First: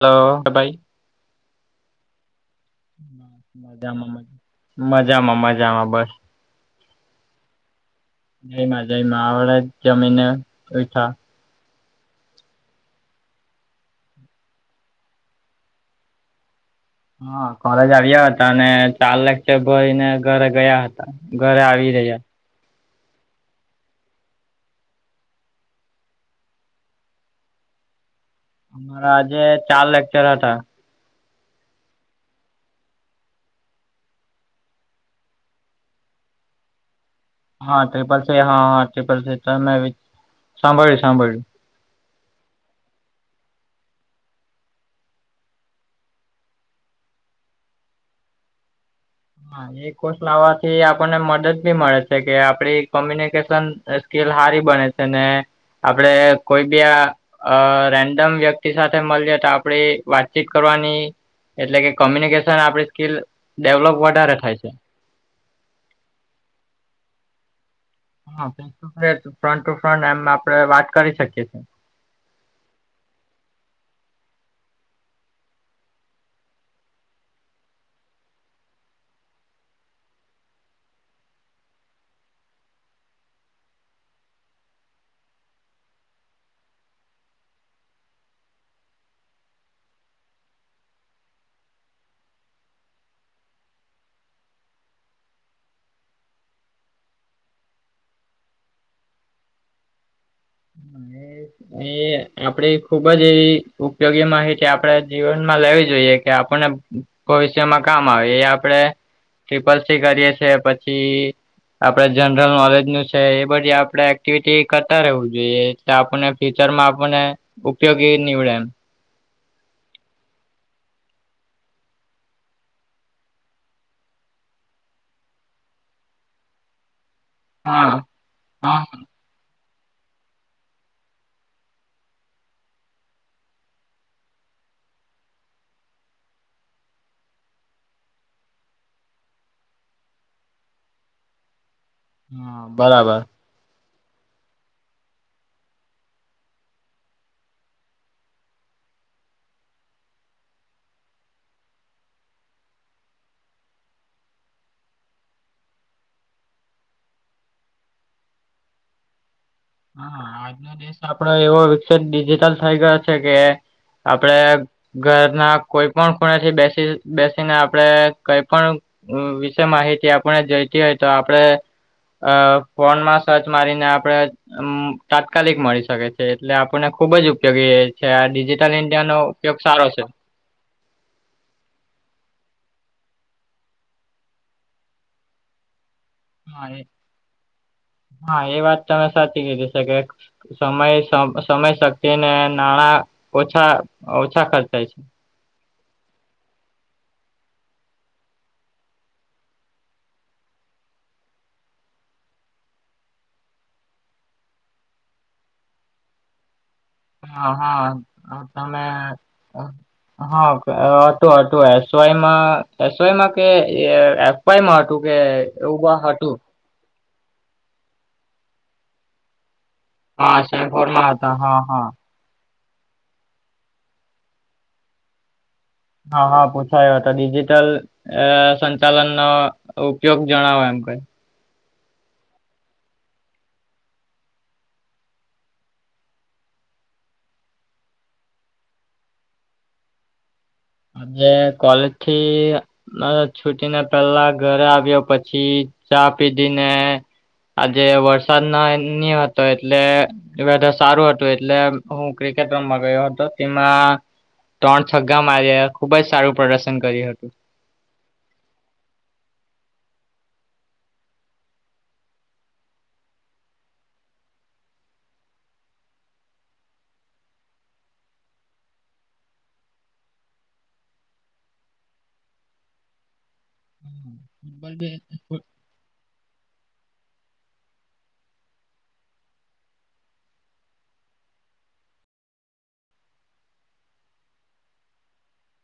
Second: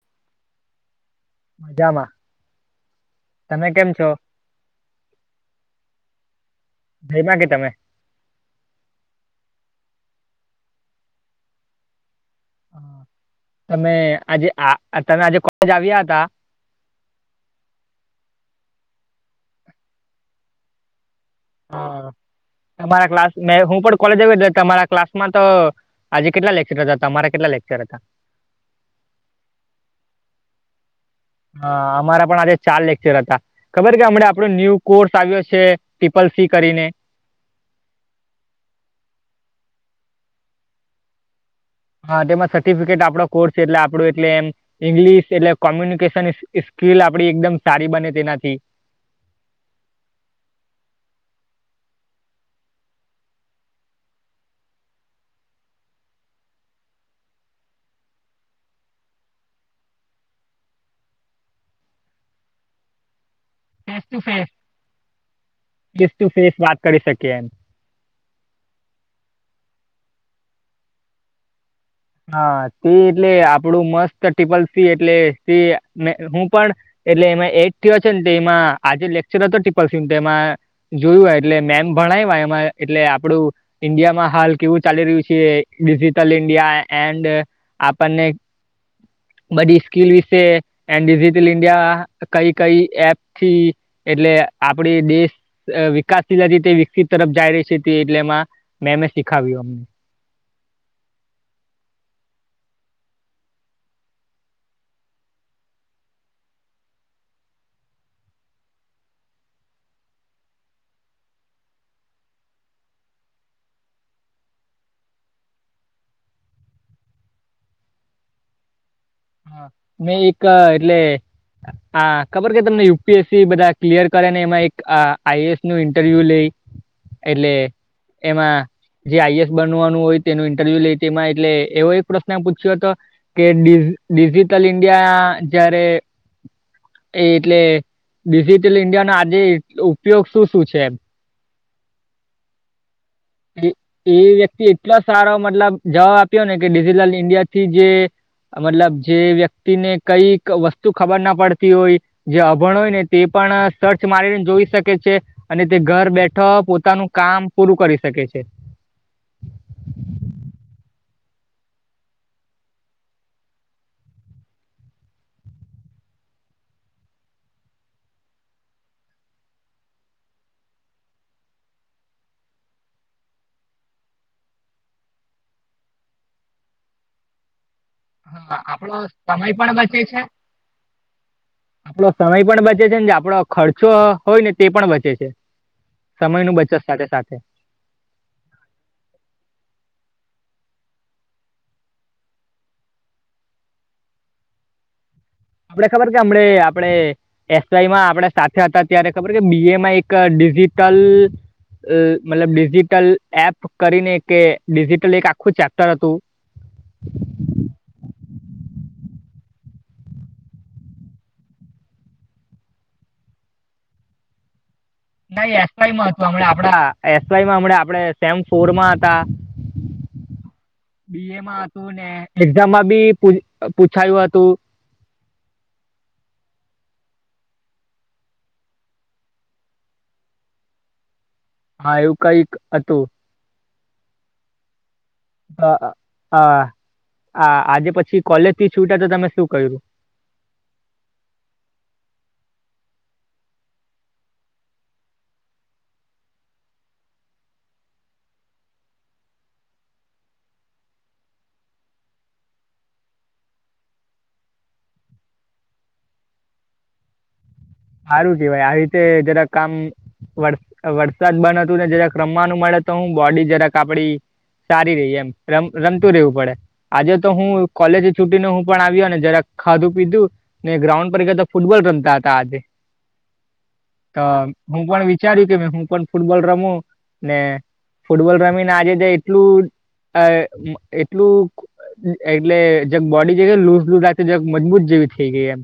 Hello હ ભાઈ, મજામાં બધા, તમે કેમ છો [unintelligible] મજામાં મજામાં બસ, જમ્યા કે તમે, જઈ મા જઈ મા અવળા જમીને ઉઈઠા, [inaudible] તમે આજે અ તમે આજે કોલેજ આવ્યા હતા. હા કોલેજ આવ્યા હતા અને ચાર લેક્ચર ભરિ ને ઘરે ગયા, ઘરે આવી રહ્યાં. તમારા ક્લાસ મેં હું પણ કોલેજ આવ તમારા ક્લાસમાં તો, આજે કેટલા લેક્ચર હતા, તમારે કેટલા લેક્ચર હતા? અમારે આજે ચાર લેક્ચર હતા. હા અમારા પણ આજે ચાર લેક્ચર હતા. ખબર કે હમણા આપણો ન્યૂ કોર્સ આવ્યો છે ટિપલ સી કરીને, હા ટ્રિપલ સી હા હા ટ્રિપલ સીટ મે સાંભળ્યું સાંભળ્યું. હા તેમાં સર્ટિફિકેટ આપડો કોર્સ છે એટલે આપડું એટલે એમ, ઈંગ્લિશ એટલે કોમ્યુનિકેશન સ્કિલ આપડી એકદમ સારી બને તેનાથી, એ કોષ લાવવાથી આપણને મદદ ભી મળે છે કે આપડી કોમ્યુનિકેશન, સ્કીલ હારી બને ને આપડે કોઈ બી આ અ રેન્ડમ વ્યક્તિ સાથે મળીતો આપડી વાતચીત કરવાની, એટલે કે કોમ્યુનિકેશન આપડી સ્કીલ. ડેવલોપ ફેસ ટુ વધારે ફેસ, થાય છે. ફેસ ટુ ફેસ વાત કરી શકી એમ. હા, ફેસબુક ફ્રન્ટ ટુ ફ્રન્ટ એમ આપડે વાત કરી શકીય છીએ. હા, સ એટલે આપડું મસ્ત ટિપલ સી એટલે સ હું પણ. એટલે એમાં એટ થયો છે ને, તો એમાં આજે લેક્ચર હતો, પલસી તો એમાં. જોયું હો, એટલે મેમ ભણાવ એમાં એટલે આપડું. ઈન્ડિયા માં હાલ કેવું ચાલી રહ્યું છે? Digital India. એન્ડ આપણને બધી સ્કીલ વિશે એન્ડ ડિજિટલ ઇન્ડિયા કઈ કઈ એપ થી એટલે આપડી દેશ વિકાસ થી જતે વિકસિત તરફ જઈ રહી છે, એટલે એમાં મેમે શીખાવ્યું અમને. અને એ આપડી ખુબ જ એવી ઉપયોગી માહિતી આપડે જીવન માં લેવી જોઈએ. કે આપણને ભવિષ્યમાં કામ આવે એ આપણે. ટ્રિપલ સી કરીએ છે, પછી આપણેે જનરલ નોલેજ નું છે, એ બધી આપણેે એક્ટિવિટી કરતા રહેવું જોઈએ, એટલે આપણને ટીચર માં આપણને ઉપયોગી નીવડે એમ. મે એક એટલે હા, ખબર કે તમને યુપીએસસી બધા ક્લિયર કરે ને, એમાં એક આઈએસ નું ઇન્ટરવ્યુ લે. એટલે હા એમાં હા જે આઈએસ બનવાનું હોય, તેનું ઇન્ટરવ્યૂ લઈ, તેમાં એવો એક પ્રશ્ન પૂછ્યો હતો કે ડિ ડિજિટલ ઇન્ડિયા જયારે એ એટલે ડિજિટલ ઇન્ડિયાનો આજે ઉપયોગ શું-શું છે એમ? હા, બરાબર. એ વ્યક્તિ એટલો સારો મતલબ જવાબ આપ્યો ને કે, ડિજિટલ ઇન્ડિયા થી જે મતલબ જે વ્યક્તિને કઈક વસ્તુ ખબર ના પડતી હોય. જે અભણ હોય ને, તે પણ સર્ચ મારીને જોઈ શકે છે. અને તે ઘર બેઠો પોતાનું કામ પૂરું કરી શકે છે. હા, આજનો દેશ આપડો એવો વિકસિત ડિજિટલ થઈ ગયો છે કે, આપડે ઘરના કોઈ પણ ખૂણેથી બેસી-બેસીને આપડે કઈ પણ વિશે માહિતી આપણે જોયતી હોય તો, આપણે અ ફોનમાં સર્ચ મારીને આપણેે તાત્કાલિક મળી શકે છે, એટલે આપણને ખુબ જ ઉપયોગી છે. હા ડિજિટલ આપણો ઇન્ડિયાનો સમય ઉપયોગ પણ સારો છે. આપડો સમય પણ બચે છે ને, જે આપડો ખર્ચો હોય ને તે પણ બચે છે. સમય નું હા બચત એ સાથે-સાથે હા, એ વાત તમે કીધી શ કે. સમય સમય શક્તિ ને, નાણાં ઓછા-ઓછા ખર્ચાય છે. આપડે ખબર છે, હમણે આપડે એસઆમાં આપડે સાથે હતા, ત્યારે ખબર કે બી એમાં એક ડિજિટલ મતલબ ડિજિટલ એપ કરીને કે, ડિજિટલ એક આખું ચેપ્ટર હતું. હા, હા તમે હા, હતુ, હતુ, એસવાયમાં એસવાયમાં કે એ એફવાય માં હતું કે, એવું કાંઈક હતું. પણ એસવાયમા આપડે સેમ ફોરમાં હતાં. હા, સેમ ફોરમાં હતા, હા હા. એક્ઝામ માં બી, પુછ પુછાયું હતું. હા, હા, પુછાયું હતું. ડિજીિટલ અ સંચાલન નો ઉપયોગ જણાવો, એમ કરીને. હા એવું કંઈ હતું. [inaudible] અ હ, આજે પછી કોલેજ થી છુયટા તો તમે શું કયરુ? આજે કોલેજ થી અ છુટીને પેલા ઘરે આવ્યો, પછી ચા પીધી, ને આજે વરસાદ ન નની હતો, એટલે વેધર સારું હતું, એટલે હું ક્રિકેટ રમવા ગયો હતો, તેમાં ત્રણ છગ્ગા માર્યા, ખૂબ જ સારું પ્રદર્શન કર્યું હતું. હારું કેવાય, આવી રીતે જરાક આમ વર વરસાદ બન હતું, ને જરાક રમવાનું મળે, તો હું બોડી જરાક આપડી સારી રેય એમ. રમ રમતું રહેવું પડે. આજે તો હું, કોલેજે છુટી ને હું પણ આવ્યો, ને જરા ખાધું પીધું ને ગ્રાઉન્ડ પર ગ્યા, તો ફૂટબોલ રમતા હતા આજે. તો ફૂટબોલ હું બી- પણ વિચાર્યું, કે ભ હું પણ ફૂટબોલ રમું, ને ફૂટબોલ રમીને આજે તો એટલું, અ એટલું એટલે જેક બોડી જે લુઝ લુઝ લાગતી, જાક મજબૂત જેવી થેઇ ગઈ એમ.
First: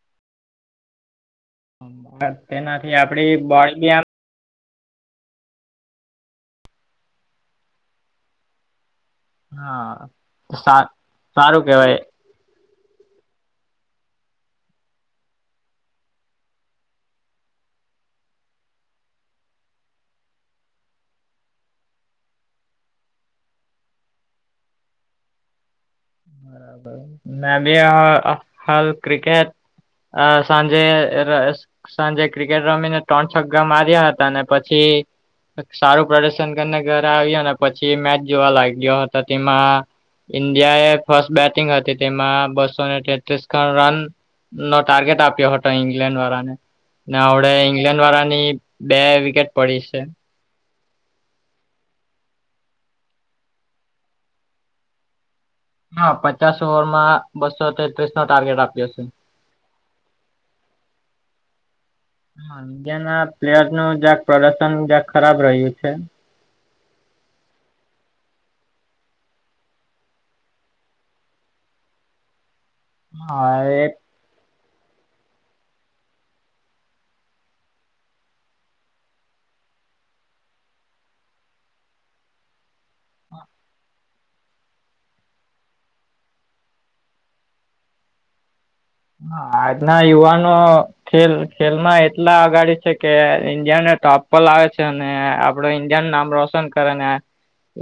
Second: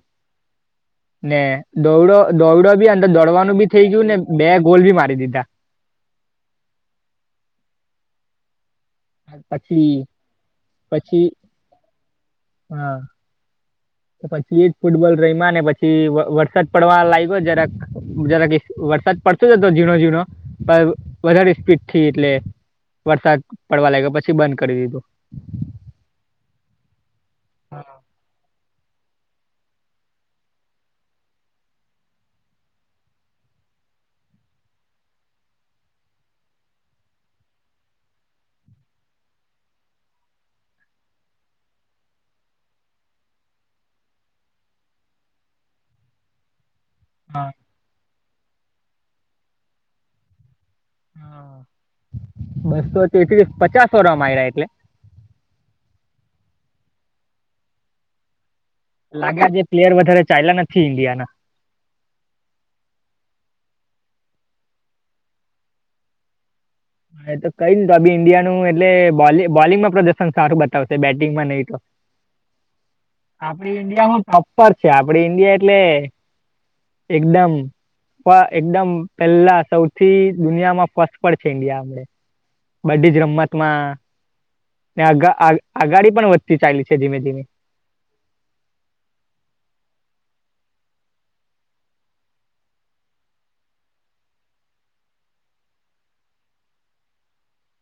ને, દોડો ફૂટ- દોડો બી તેનાથી અંદર આપડી દોડવાનું ભી બોડી થઇ બી આમ ગયું, ને બે ગોલ બી મારી દીધા. પછી હા, સા પછી સારું કેવાય. હા. પછી એ જ, ફૂટબોલ રઈમા, ને પછી વ વરસાદ પડવા લાગ્યો જરાક જરાક એક વરસાદ પડતો જ હતો ઝીણો ઝીણો, પણ વધારે સ્પીડ થી એટલે વરસાદ પડવા લાગ્યો. પછી બંધ કરી દીધું. બરાબર. મેં બી અ હાલ ક્રિકેટ અ સાંજે અ સાંજે ક્રિકેટ રમીને ત્રણ છગ્ગા માર્યા હતા, અને પછી સારું પ્રદર્શન કરીને ઘરે આવ્યો, ને પછી મેચ જોવા લાગ્યો હતો. તેમાં ઈન્ડિયા એ ફસ્ટ બેટિંગ હતી, તેમાં બસોને તેત્રીસ ખણ રન નો ટાર્ગેટ આપ્યો હતો ઈંગ્લેન્ડ વાળા ને. ને હા અવડે ઈંગ્લેન્ડ વાળાની બે વિકેટ પડી છે. બસો તેત્રીસ, પચાસ ઓવરમાં માયરા એટલે. હા, પચાસ ઓવર માં બસો તેત્રીસ નો ટાર્ગેટ આપ્યો. છે લાગ્યા જે પ્લેયર વધારે ચાયલા નથી ઇન્ડિયાના. હા, ઇન્ડિયાના પ્લેયરનું જાક પ્રદર્શન, જાક ખરાબ રહ્યું છે. હ, એ તો કંઈ નહીં, તો બી ઈન્ડિયાનું એટલે બોલ બોલિંગમાં પ્રદર્શન સારું બતાવશે, બેટિંગમાં નહીં તો. હ. આપડી ઈન્ડિયામાં ટોપ પર છે. આપડી ઈન્ડિયા એટલે એકદમ, પ એકદમ પેલા, સૌથી દુનિયામાં ફસ્ટ પર છે. ઈન્ડિયા આપડે. બધી જ રમતમાં ને આગા આગાડી પણ વધતી ચાયલી છે, ધીમે ધીમે. હા, આજના યુવાનો ખેલ, ખેલમાં એટલા અગાડી છે કે ઈન્ડિયા ને ટોપ પર લાવે છે અને આપડુ ઈન્ડિયાનું નામ રોશન કરે ને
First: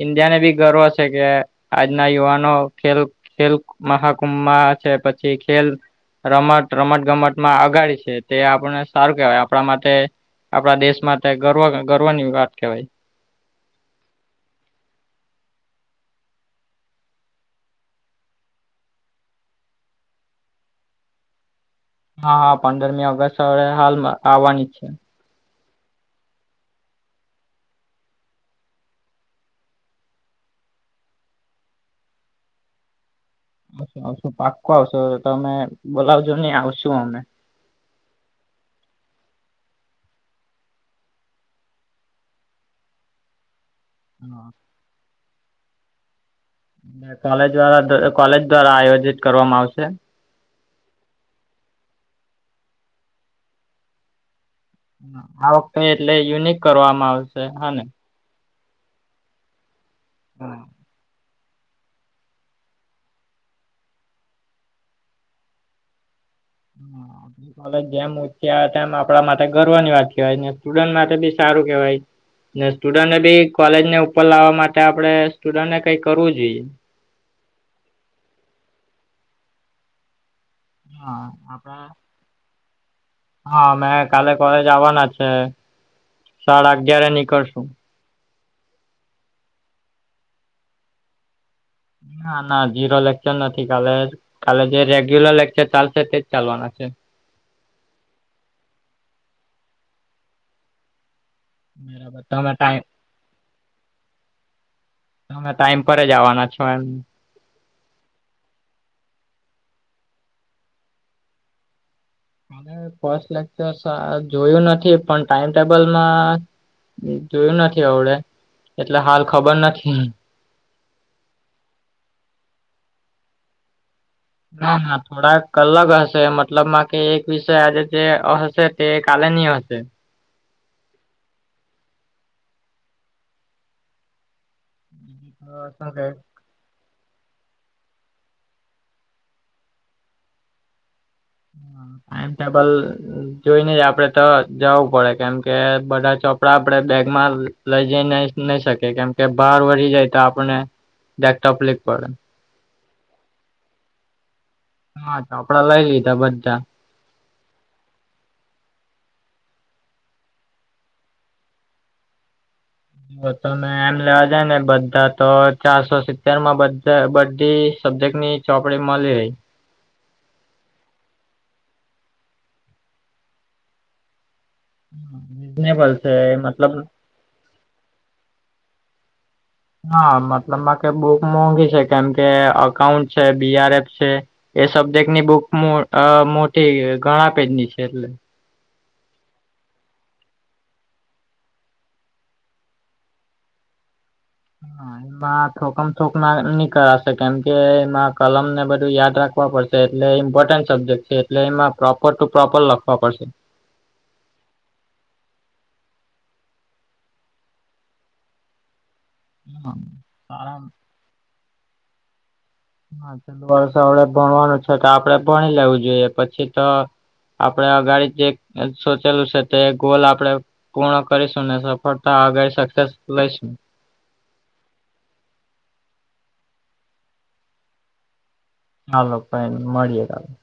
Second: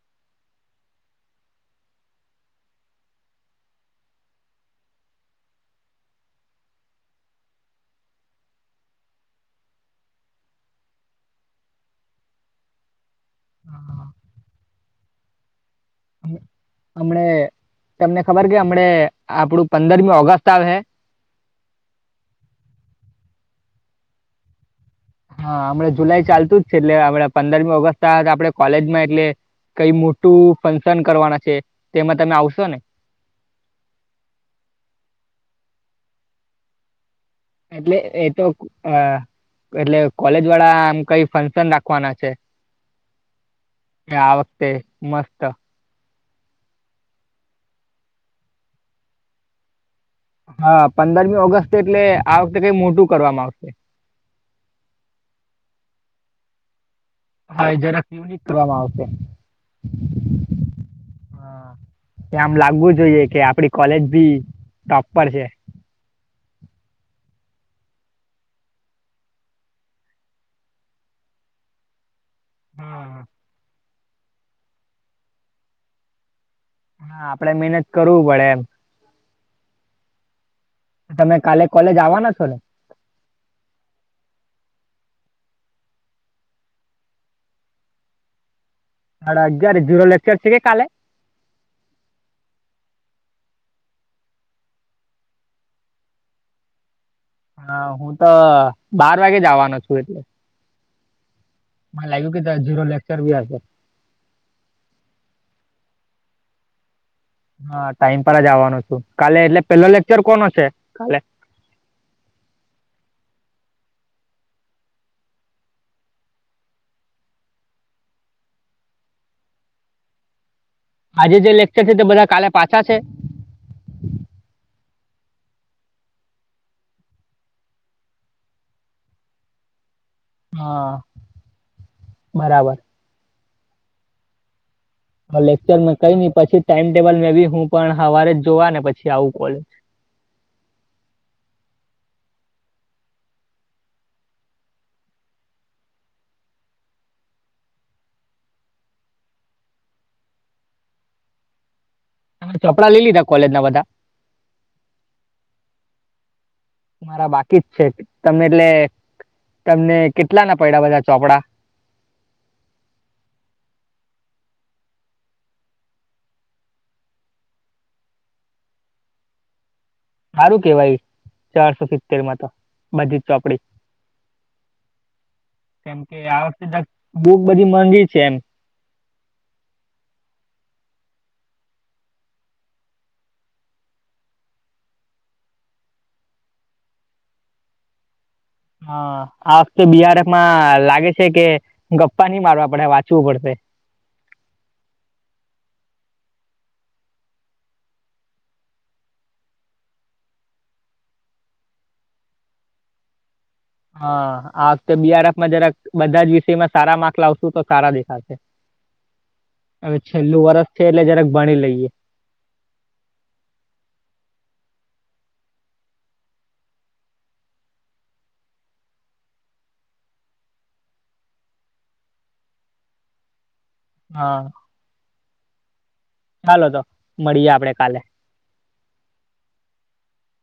ઇન્ડિયા ને બી ગર્વ છે કે આજના યુવાનો ખેલ ખેલ મહાકુંભમાં છે પછી ખેલ રમત રમત ગમતમાં અગાડી છે આપણને સારું કેહેવાય માટે આપડા દેશ માં તે ગર્વ ગર્વ ની વાત કેવાય. હા. હમણા તમને ખબર કે હમણા આપડું પંદરમી ઓગસ્ટ આવે હ. હા હા પંદરમી ઓગસ્ટ હવે હાલમાં આવવાની જ છે. હ હમણાં જુલાઈ ચાલતું જ છે એટલે આપડા પંદરમી ઓગસ્ટ આપડે કોલેજમાં એટલે કઈ મોટું ફંક્શન કરવાના છે તેમાં તમે આવશો ને? આવશુ આવશું પાકો આવશો તમે બોલાવજો ને આવશું અમે. એટલે એ તો આ એટલે કોલેજ વાળા આમ કઈ ફંક્શન રાખવાના છે. [inaudible] આ હા. વખતે મસ્ત કોલેજ દ્વા કોલેજ દ્વારા આયોજિત કરવામાં આવશે. હા પંદરમી ઓગસ્ટ એટલે આ વખતે કઈ મોટું કરવામાં આવશે. આ વખતે એટલે યુનિક કરવામાં આવશે. હા એ જરાક યુનિક કરવામાં આવશે. હા હ એ આમ લાગવું જોઈએ કે આપડી કોલેજ ભી ટોપ પર છે. હમ લે [unintelligible] ઉ્યા તેમ આપણા માટે ગર્વની વાત કવાય સ્ટુડન્ટ માટે બી સારું કેવાય. ને સ્ટુડન્ટને હા. બી કોલેજ ને ઉપર લાવવા માટે આપડે સ્ટુડન્ટને કઈ કરવું જોઈએ. હા આપડે મહેનત કરવું પડે એમ. હા તમે કાલે આપણા કોલેજ આવવાના છો ને. હા મેં કાલે કોલેજ આવવાના છે સાડા અગય્યારે નીકળશું. સાડા અગિયારે ઝીરો લેક્ચર છે કે કાલે? ના ના ઝીરો લેક્ચર નથી કાલે કાલે જે રેગ્યુલર લેક્ચર ચાલશે તેજ ચાલવાના છે. હા, હું તો બાર વાગે જ આવવાનો છું એટલે. મને બરાબર લાગ્યું કે તમે તારો ઝીરો ટાઈમ લેક્ચર બી હશે? અમે ટાઈમ પર જવાના છો એમ. હા ટાઈમ પર જ આવવાનો છું. કાલે એટલે પેલો લેક્ચર કોનો છે કાલે. ફસ્ટ લેચર સા જોયું નથી પણ ટાઈમટેબલમાં જોયું નથી અવડે એટલે હાલ ખબર નથી આજે જે લેક્ચર છે તે બધા કાલે પાછા છે? ના [unintelligible] હા થોડાક અલગ હશે મતલબ માં કે એક વિષય આજે જે હશે તે કાલે ની હશે. હા બરાબર હ અ લેકચર શું કે કઈ ન પછી ટાઈમ ટેબલ મે હું પણ સવારે જોવા ને પછી આવું પડે. હ ટાઈમટેબલ જોઈને જ આપડે તો જવું પડે કેમ કે બધા ચોપડા આપડે બેગમાં લઈ જઈ ન નહી શકે કેમ કે બહાર વધી જાય તો આપને જરાક તફલીક પડે. [unintelligible] ચોપડા લઈ લીધા કોલેજ ના બધા? હા ચોપડા લય લીધા બધાં. મારા બાકી જ છે, તમને એટલે તમને કેટલા ના પયડા બધા ચોપડા. જો તમે એમ લેવા જાય ને, બધા તો ચારસો સિત્તેર માં બઘે બધી સબ્જેક્ટની ચોપડી મલી રેય. સારું કેવાય, ચારસો સિત્તેર માં તો બધી જ ચોપડી. રીઝનેબલ છે, મતલબ. બૂક બધી મોંઘી છે, એમ. હા, મતલબમાં કે બુક મોંઘી છે, કેમ કે અકાઉન્ટ છે, બીઆરએફ છે. એ સબ્જેક્ટની બુક મોં અ મોટી ઘણા પેજની છે, એટલે હા, આ વખતે બીઆરએફ મા લાગે છે કે, ગપ્પા ની મારવા પડશે વાંચવું પડશે. હા. એમાં થોકમ છોક ના નીકળાશે, કેમકે એમાં કલમ ને બધું યાદ રાખવા પડશે. એટલે ઇમ્પોર્ટન્ટ સબ્જેક્ટ છે, એટલે એમાં પ્રોપર ટુ પ્રોપર લખવા પડશે. હા, આ વખતે બીઆરેફમાં જરાક બધા જ વિષયમાં સારા માર્ક લાવશું તો, સારા દેખાશે. [inaudible] હવે છેલ્લું સારા વર્ષ છે, એટલે જરાક ભણી લઈએ. હા, વર્ષ આપડે ભણવાનું છે તો, આપડે ભણી લેવું જોઈએ પછી તો આપડે અગાડી સોચેલું છે, ગોલ આપડે. પૂર્ણ કરીશું ને, સફળતા આગળ સક્સેસ લઈશું. હા. ચાલો તો મળીએ, આપડે કાલે. હાલો ભાઈ, મળ્યા આપડે.